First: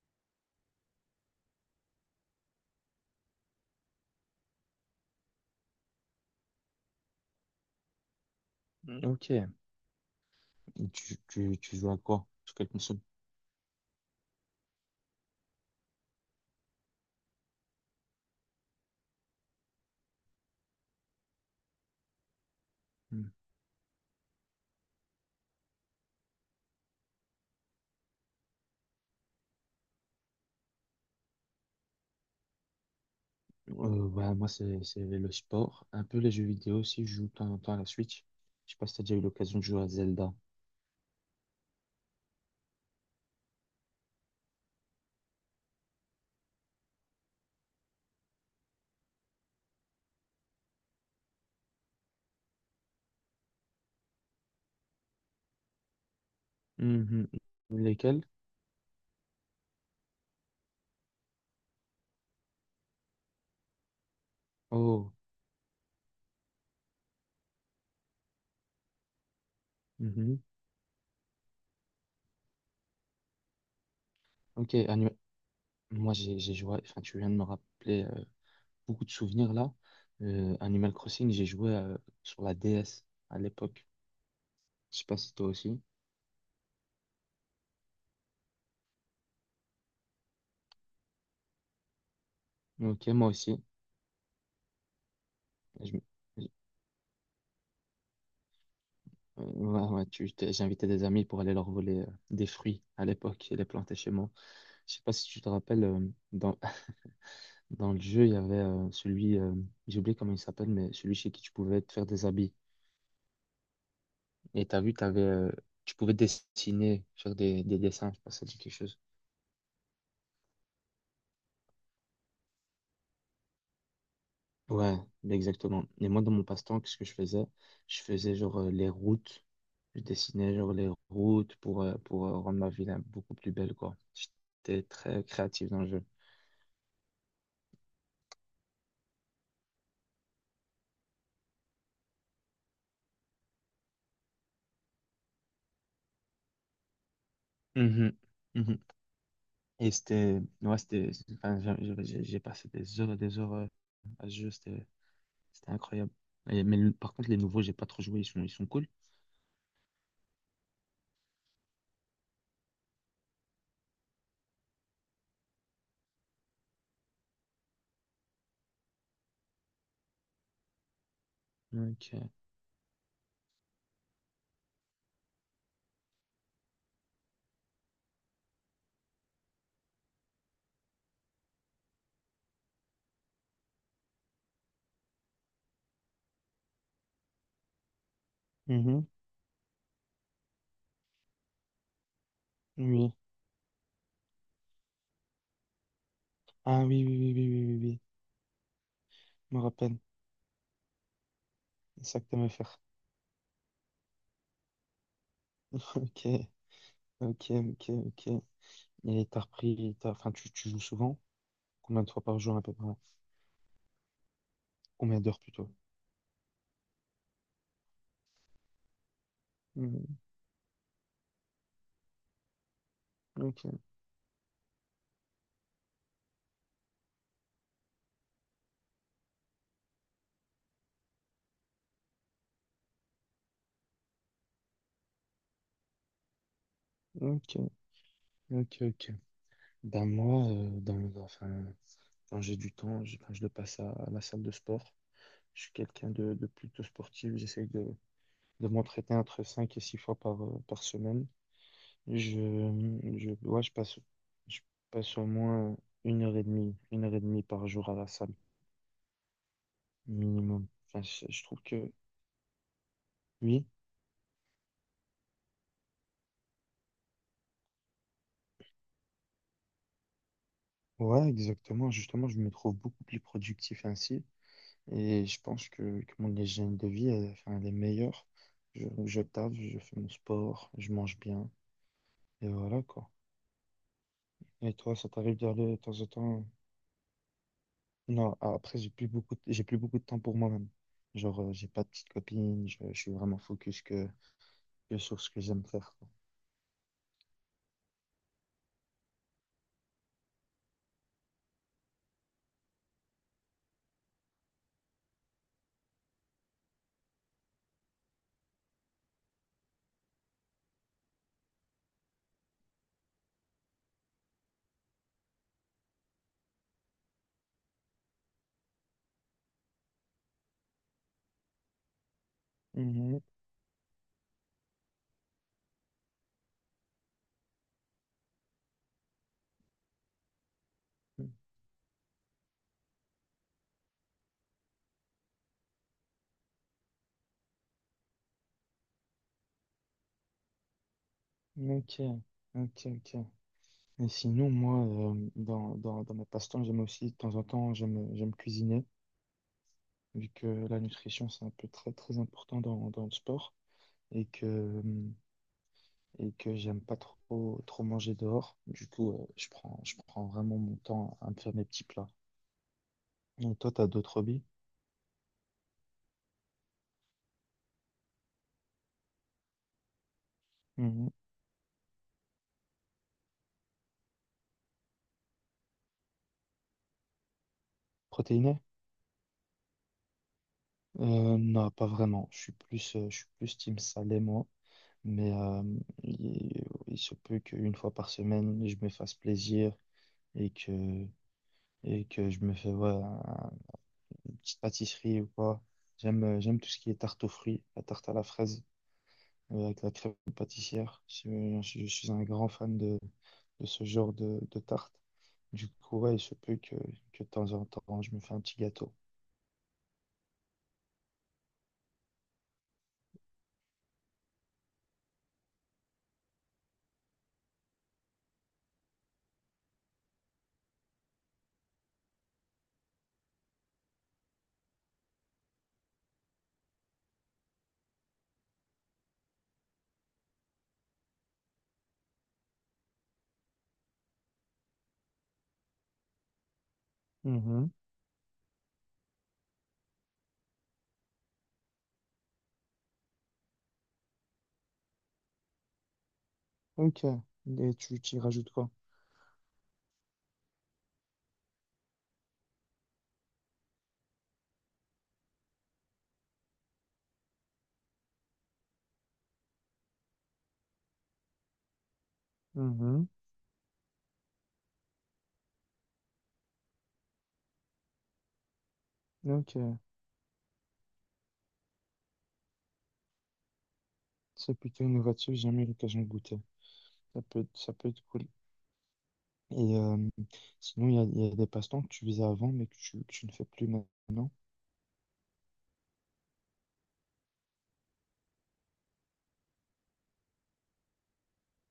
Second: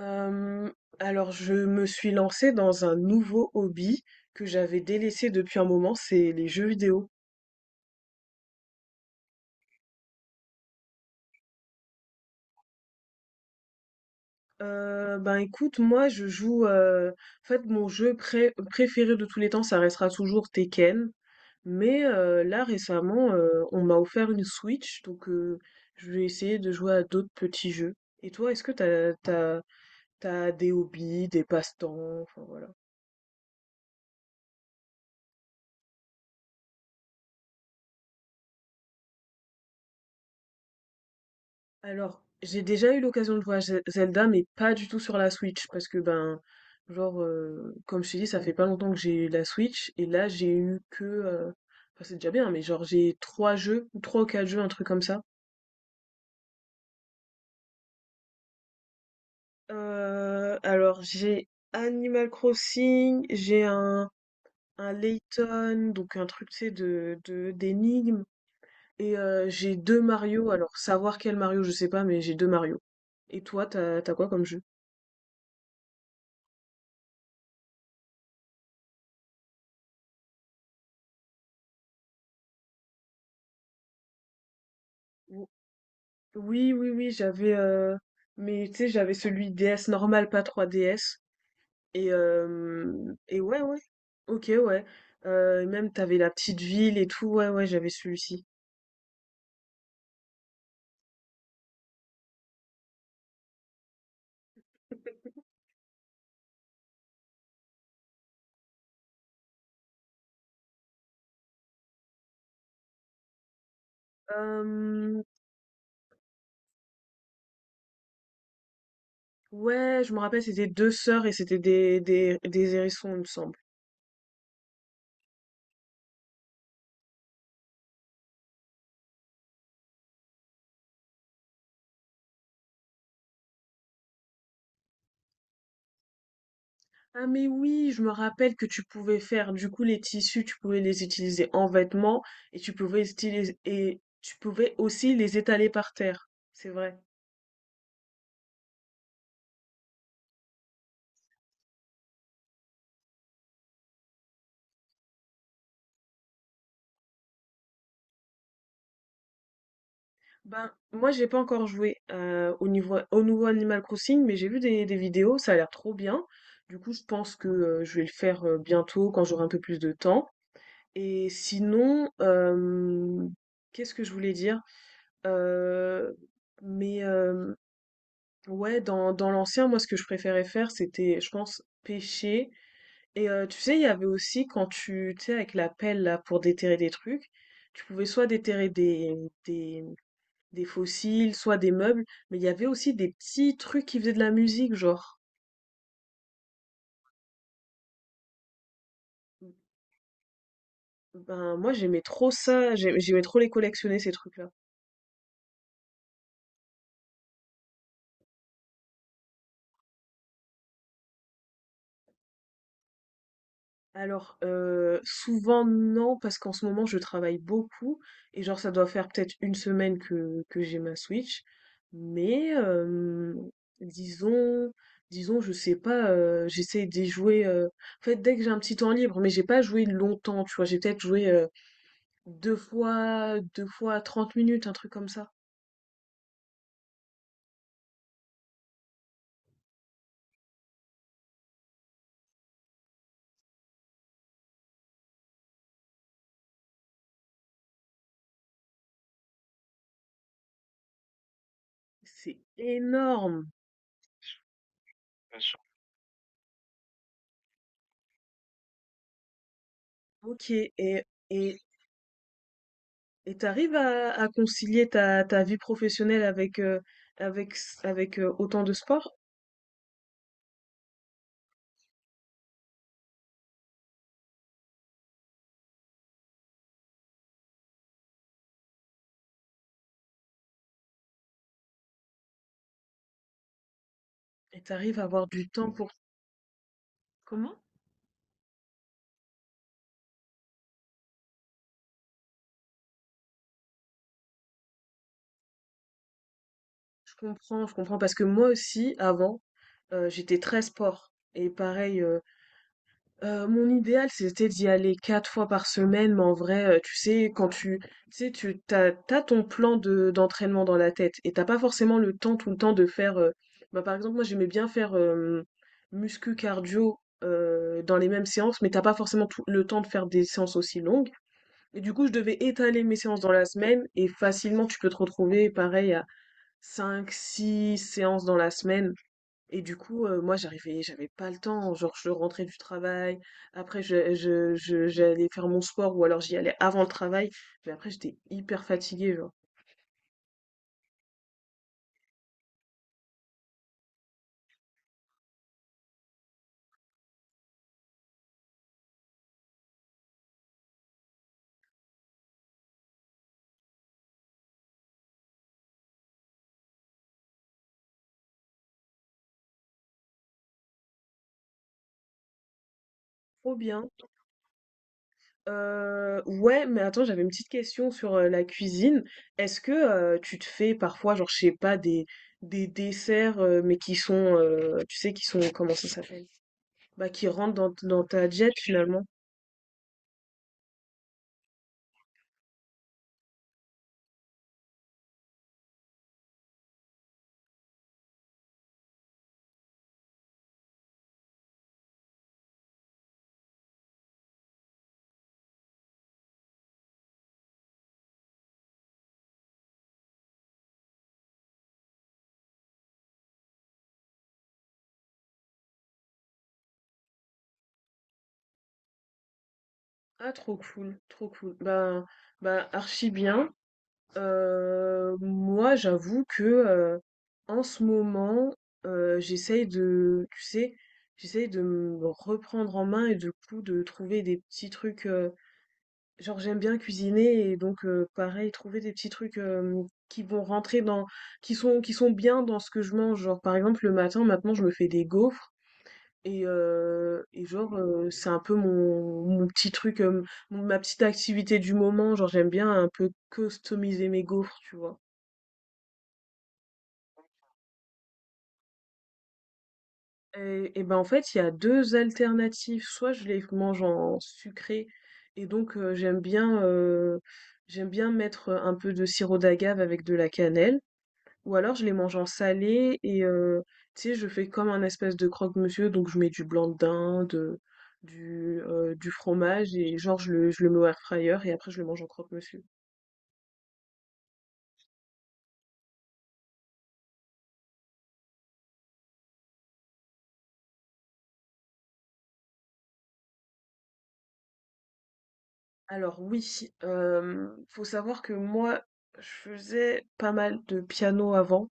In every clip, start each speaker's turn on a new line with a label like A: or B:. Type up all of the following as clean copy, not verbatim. A: Euh, alors, je me suis lancée dans un nouveau hobby que j'avais délaissé depuis un moment, c'est les jeux vidéo.
B: Ok. Et tu joues à quoi? Sur quelle console?
A: Ben écoute, moi je joue. En fait, mon jeu préféré de tous les temps, ça restera toujours Tekken. Mais là
B: Hmm.
A: récemment, on m'a offert une Switch, donc je vais essayer de jouer à d'autres petits jeux. Et toi, est-ce que t'as des hobbies, des passe-temps, enfin, voilà.
B: Moi, c'est le sport. Un peu les jeux vidéo aussi. Je joue de temps en temps à la Switch. Je sais pas si t'as déjà eu l'occasion de jouer à Zelda.
A: Alors, j'ai déjà eu l'occasion de jouer à Zelda, mais pas du tout sur la Switch, parce que ben, genre, comme je t'ai dit, ça fait pas longtemps que j'ai eu la Switch, et là j'ai eu que, enfin c'est déjà bien, mais genre j'ai trois jeux, ou trois ou quatre jeux, un truc comme ça.
B: Mhm. Lesquels?
A: Alors j'ai Animal Crossing, j'ai un
B: Oh.
A: Layton, donc un truc tu sais de d'énigmes, et j'ai deux
B: Mhm.
A: Mario. Alors savoir quel Mario, je sais pas, mais j'ai deux Mario. Et toi, t'as quoi comme jeu?
B: Ok. Moi, j'ai joué. Enfin, tu viens de me rappeler beaucoup de souvenirs là. Animal Crossing, j'ai joué sur la DS à l'époque. Je sais pas si toi aussi.
A: Oui, oui, oui, j'avais, mais tu sais, j'avais celui DS normal, pas 3DS. Et,
B: Ok,
A: euh,
B: moi
A: et ouais,
B: aussi.
A: ouais. Ok, ouais. Et même, t'avais la
B: Je,
A: petite ville et tout. Ouais, ouais, j'avais celui-ci.
B: Ouais, ouais, j'invitais des amis pour aller leur voler des fruits à l'époque et les planter chez moi. Je sais pas si tu te rappelles, dans, dans le jeu, il y avait celui, j'ai oublié comment il s'appelle, mais celui chez qui tu pouvais te faire des habits. Et t'as vu, t'avais,
A: Euh,
B: tu pouvais dessiner, faire des dessins, je sais pas si ça dit quelque chose.
A: ouais, je me rappelle, c'était deux sœurs et c'était des hérissons, il me semble.
B: Ouais, exactement. Et moi, dans mon passe-temps, qu'est-ce que je faisais? Je faisais genre les routes. Je dessinais genre les routes pour rendre ma ville beaucoup plus belle, quoi. J'étais très créatif dans le jeu.
A: Ah, mais oui, je me rappelle que tu pouvais faire, du coup, les tissus, tu pouvais les utiliser en vêtements et et tu pouvais aussi les étaler par terre. C'est vrai.
B: Mhm, mhm. Et c'était, ouais, c'était, enfin, j'ai passé des heures et des heures à ce jeu, c'était incroyable. Par contre, les nouveaux, j'ai pas trop joué, ils sont cool.
A: Ben, moi, j'ai pas encore joué au nouveau Animal Crossing, mais j'ai vu des vidéos, ça a l'air trop bien. Du coup, je pense que je vais le faire bientôt quand j'aurai un peu plus de temps. Et sinon,
B: Donc,
A: qu'est-ce que je voulais dire? Euh, mais ouais, dans l'ancien, moi, ce que je préférais faire, c'était, je pense, pêcher. Et tu sais, il y avait aussi quand tu sais, avec la pelle là pour déterrer des trucs, tu pouvais soit déterrer
B: Mhm,
A: des fossiles, soit des meubles, mais il y avait aussi des
B: oui.
A: petits trucs qui faisaient de la musique, genre.
B: Ah oui, oui, oui, oui, oui, oui, oui. Je me rappelle.
A: Ben, moi, j'aimais
B: C'est ça que
A: trop
B: t'aimais
A: ça,
B: faire.
A: j'aimais trop les collectionner, ces trucs-là.
B: Ok, ok, ok, ok. Et enfin, tu joues souvent? Combien de fois par jour à peu près?
A: Alors,
B: Combien d'heures
A: souvent,
B: plutôt?
A: non, parce qu'en ce moment, je travaille beaucoup, et genre, ça doit faire peut-être une semaine
B: Mhm,
A: que j'ai ma Switch, mais,
B: ok,
A: disons, disons, je sais pas, j'essaie d'y jouer, en fait, dès que j'ai un petit temps libre, mais j'ai pas joué longtemps, tu vois, j'ai peut-être joué deux fois 30 minutes, un truc comme ça.
B: ok, ok, ok. Ben moi, dans enfin, quand j'ai du temps, quand je le passe à la salle de sport, je suis quelqu'un de plutôt sportif. J'essaye de de, m'entraîner entre 5 et 6 fois par semaine.
A: C'est
B: Je,
A: énorme!
B: ouais, je passe au moins une heure et demie, une heure et demie par jour à la salle,
A: OK
B: minimum. Enfin, je
A: et
B: trouve que
A: et
B: oui,
A: t'arrives à concilier ta vie professionnelle avec, autant de sport?
B: ouais, exactement. Justement, je me trouve beaucoup plus productif ainsi. Et je pense que mon hygiène de vie, elle, enfin, elle est meilleure. Je taffe, je fais mon sport, je mange bien. Et voilà, quoi.
A: Et
B: Et toi,
A: t'arrives à
B: ça
A: avoir
B: t'arrive d'y
A: du
B: aller
A: temps
B: de
A: pour.
B: temps en temps?
A: Comment?
B: Non, après, j'ai plus beaucoup de... j'ai plus beaucoup de temps pour moi-même. Genre, j'ai pas de petite copine, je suis vraiment focus que sur ce que j'aime faire, quoi.
A: Je comprends parce que moi aussi avant, j'étais très sport et pareil, mon idéal, c'était d'y aller 4 fois par semaine, mais en vrai, tu sais, quand tu sais, tu tu as tu ton plan de d'entraînement dans la tête et t'as pas forcément le temps tout le temps de faire, bah, par exemple, moi, j'aimais bien faire, muscu, cardio, dans les mêmes séances, mais t'as pas forcément tout le temps de faire des séances aussi longues et du coup, je devais étaler mes séances
B: Mhm.
A: dans la semaine et facilement, tu peux te retrouver pareil à cinq, six séances dans la semaine. Et du coup, moi j'avais pas le temps, genre je rentrais du travail, après je j'allais faire mon sport ou alors j'y allais avant le travail, mais après j'étais hyper fatiguée, genre.
B: Ok, ok, ok. Et sinon, moi, dans mes passe-temps, j'aime aussi, de temps en temps, j'aime cuisiner, vu que la nutrition, c'est un peu très important dans le sport et que, euh, et que j'aime pas trop manger dehors. Du coup, je prends vraiment mon temps à me faire mes petits plats. Et
A: Trop
B: toi, t'as
A: bien.
B: d'autres hobbies?
A: Ouais, mais attends, j'avais une petite question sur, la cuisine. Est-ce que, tu te fais
B: Mhm.
A: parfois, genre, je sais pas, des desserts, mais qui sont, tu sais, qui sont comment ça s'appelle? Bah, qui rentre dans ta jet
B: Protéiné?
A: finalement.
B: Non, pas vraiment. Je suis plus team salé, moi. Mais il, il se peut qu'une fois par semaine, je me fasse plaisir et que, et que je me fais ouais, une petite pâtisserie ou quoi. J'aime tout ce qui est tarte aux fruits, la tarte à la fraise avec la crème pâtissière. Je suis un grand fan de ce genre de tarte. Du coup, ouais, il se peut que de temps en temps, je me fais un petit gâteau.
A: Ah, trop cool, trop cool. Bah, archi bien. Moi, j'avoue que en ce moment, euh, j'essaye de, tu sais, j'essaye de me reprendre en main et du coup de trouver des petits trucs. Genre, j'aime bien cuisiner et donc pareil, trouver des petits trucs qui vont rentrer dans, qui sont bien dans ce que je mange. Genre, par exemple, le matin, maintenant, je me fais des gaufres. Et genre, c'est un peu mon petit truc, mon ma petite activité du moment. Genre, j'aime bien un peu customiser mes gaufres, tu vois?
B: Ok. Et tu y rajoutes quoi?
A: Et ben, en fait, il y a 2 alternatives. Soit je les mange en sucré et donc j'aime bien mettre, un peu de sirop d'agave avec de la cannelle. Ou alors je les mange en salé
B: Mhm.
A: et tu sais, je fais comme un espèce de croque-monsieur, donc je mets du blanc de dinde, du fromage
B: Ok.
A: et genre je le mets au airfryer et après je le mange en croque-monsieur.
B: C'est plutôt innovatif, j'ai jamais eu l'occasion de goûter. Ça peut être cool. Et sinon, il y a des passe-temps que tu faisais avant, mais que tu ne fais plus maintenant.
A: Alors oui, faut savoir que moi, je faisais pas mal de piano avant,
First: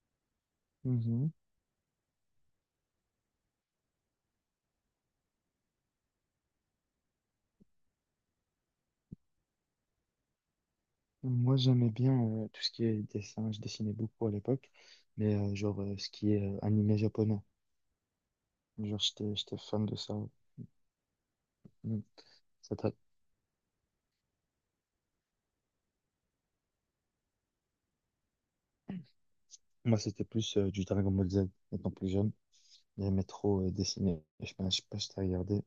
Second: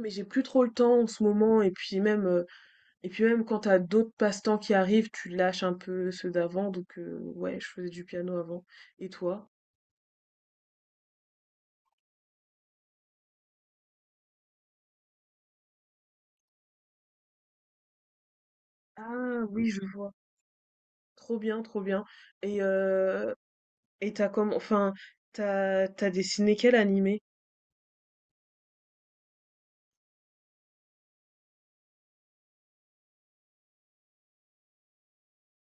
A: mais j'ai plus trop le temps en ce
B: Mhm.
A: moment et puis même quand t'as d'autres passe-temps qui arrivent, tu lâches un peu ceux d'avant donc ouais, je faisais du piano avant. Et toi?
B: Moi, j'aimais bien tout ce qui est dessin. Je dessinais beaucoup à l'époque, mais ce qui est animé japonais. Genre,
A: Ah
B: j'étais
A: oui, je
B: fan de
A: vois.
B: ça.
A: Trop bien, trop
B: Mm.
A: bien. Et
B: Ça tra-
A: heu et enfin, t'as dessiné quel animé?
B: Moi, c'était plus du Dragon Ball Z, étant plus jeune. J'aimais trop dessiner. Je sais pas si t'as regardé.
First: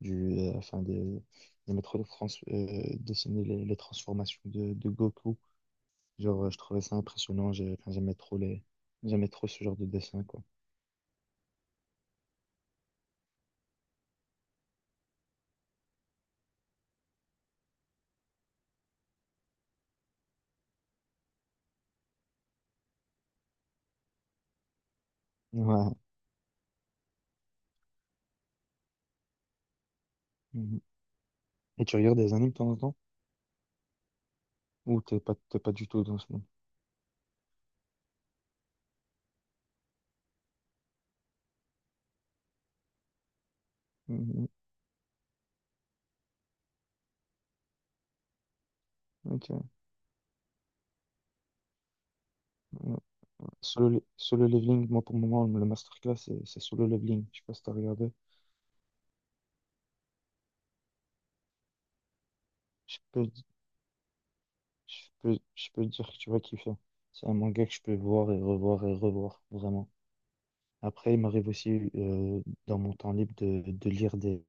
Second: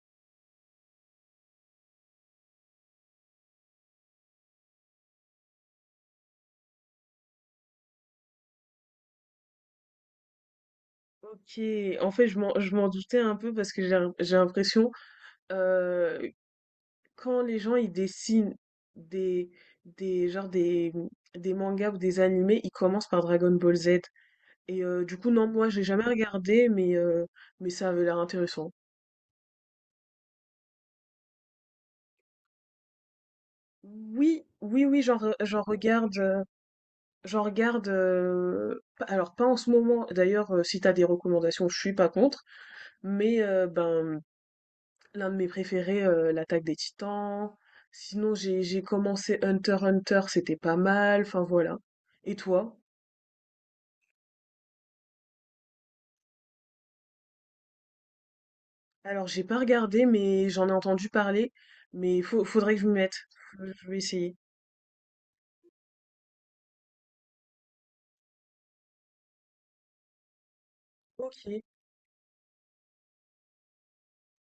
B: du, euh, enfin de, de dessiner les transformations de Goku. Genre, je trouvais ça impressionnant. J'aimais trop les, j'aimais trop ce genre de dessin, quoi.
A: OK, en fait, je m'en doutais un peu parce que j'ai l'impression, heu, quand les gens, ils dessinent des des genre des mangas ou des animés, ils commencent par Dragon Ball Z et du coup, non, moi, j'ai
B: Ouais.
A: jamais regardé mais mais ça avait l'air intéressant.
B: Mhm. Et tu regardes des animes de temps en temps?
A: Oui, oui, oui,
B: Ou t'es
A: j'en
B: pas du tout dans ce
A: regarde.
B: monde?
A: J'en regarde, p alors pas en ce moment, d'ailleurs, si t'as des recommandations, je suis pas contre, mais ben,
B: Mhm.
A: l'un de mes préférés, L'attaque des Titans. Sinon j'ai commencé Hunter
B: Ok.
A: x Hunter, c'était pas mal, enfin voilà. Et toi?
B: Ouais. Solo leveling, moi pour le moment, le masterclass, c'est solo leveling. Je sais pas si t'as regardé.
A: Alors j'ai pas regardé, mais j'en ai entendu parler, mais faut faudrait que je m'y
B: Je
A: mette.
B: peux,
A: Faut, je vais essayer.
B: je peux dire que tu vas kiffer. C'est un manga que je peux voir et revoir, vraiment. Après, il m'arrive
A: OK,
B: aussi dans mon temps libre de lire des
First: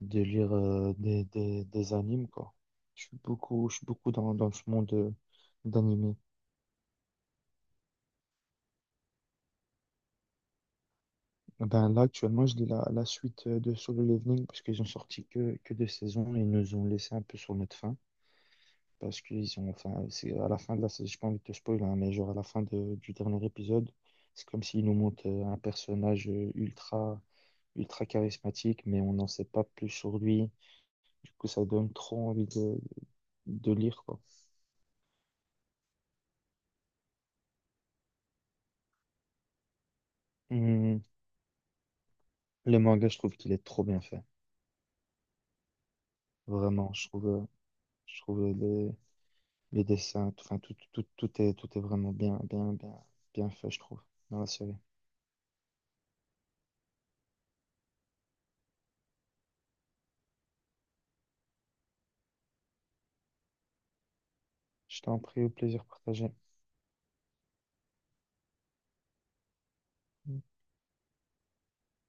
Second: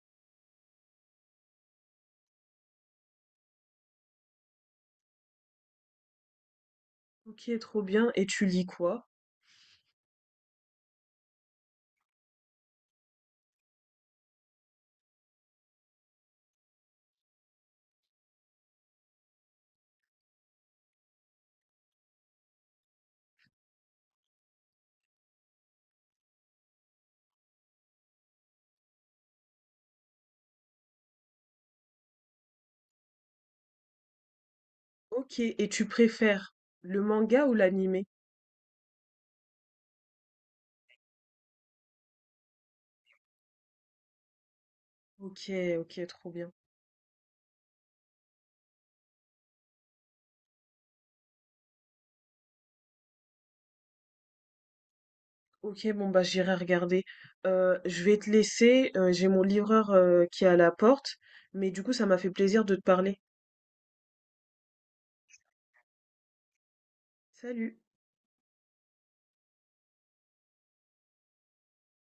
B: des animes quoi. Je suis beaucoup dans ce monde d'animé.
A: OK, trop bien et tu lis quoi?
B: Ben là actuellement je lis la suite de Solo Leveling parce qu'ils ont sorti que deux saisons et ils nous ont laissé un peu sur notre faim parce qu'ils ont enfin c'est à la fin de la saison, j'ai pas envie de te spoiler hein, mais genre à la du dernier épisode c'est comme s'ils nous montrent un personnage ultra charismatique mais on n'en sait pas plus sur lui. Du coup, ça donne trop envie de lire, quoi.
A: OK et tu préfères le manga ou l'animé?
B: Hum, Le manga, je trouve qu'il est trop bien fait.
A: OK, OK, trop bien.
B: Vraiment, je trouve les, enfin, tout est vraiment bien, bien fait, je trouve, dans la série.
A: Ok, bon bah j'irai regarder. Je vais te laisser, j'ai mon livreur qui est à la porte, mais du coup ça m'a fait plaisir de te parler.
B: Je t'en prie, au plaisir partagé.
A: Salut.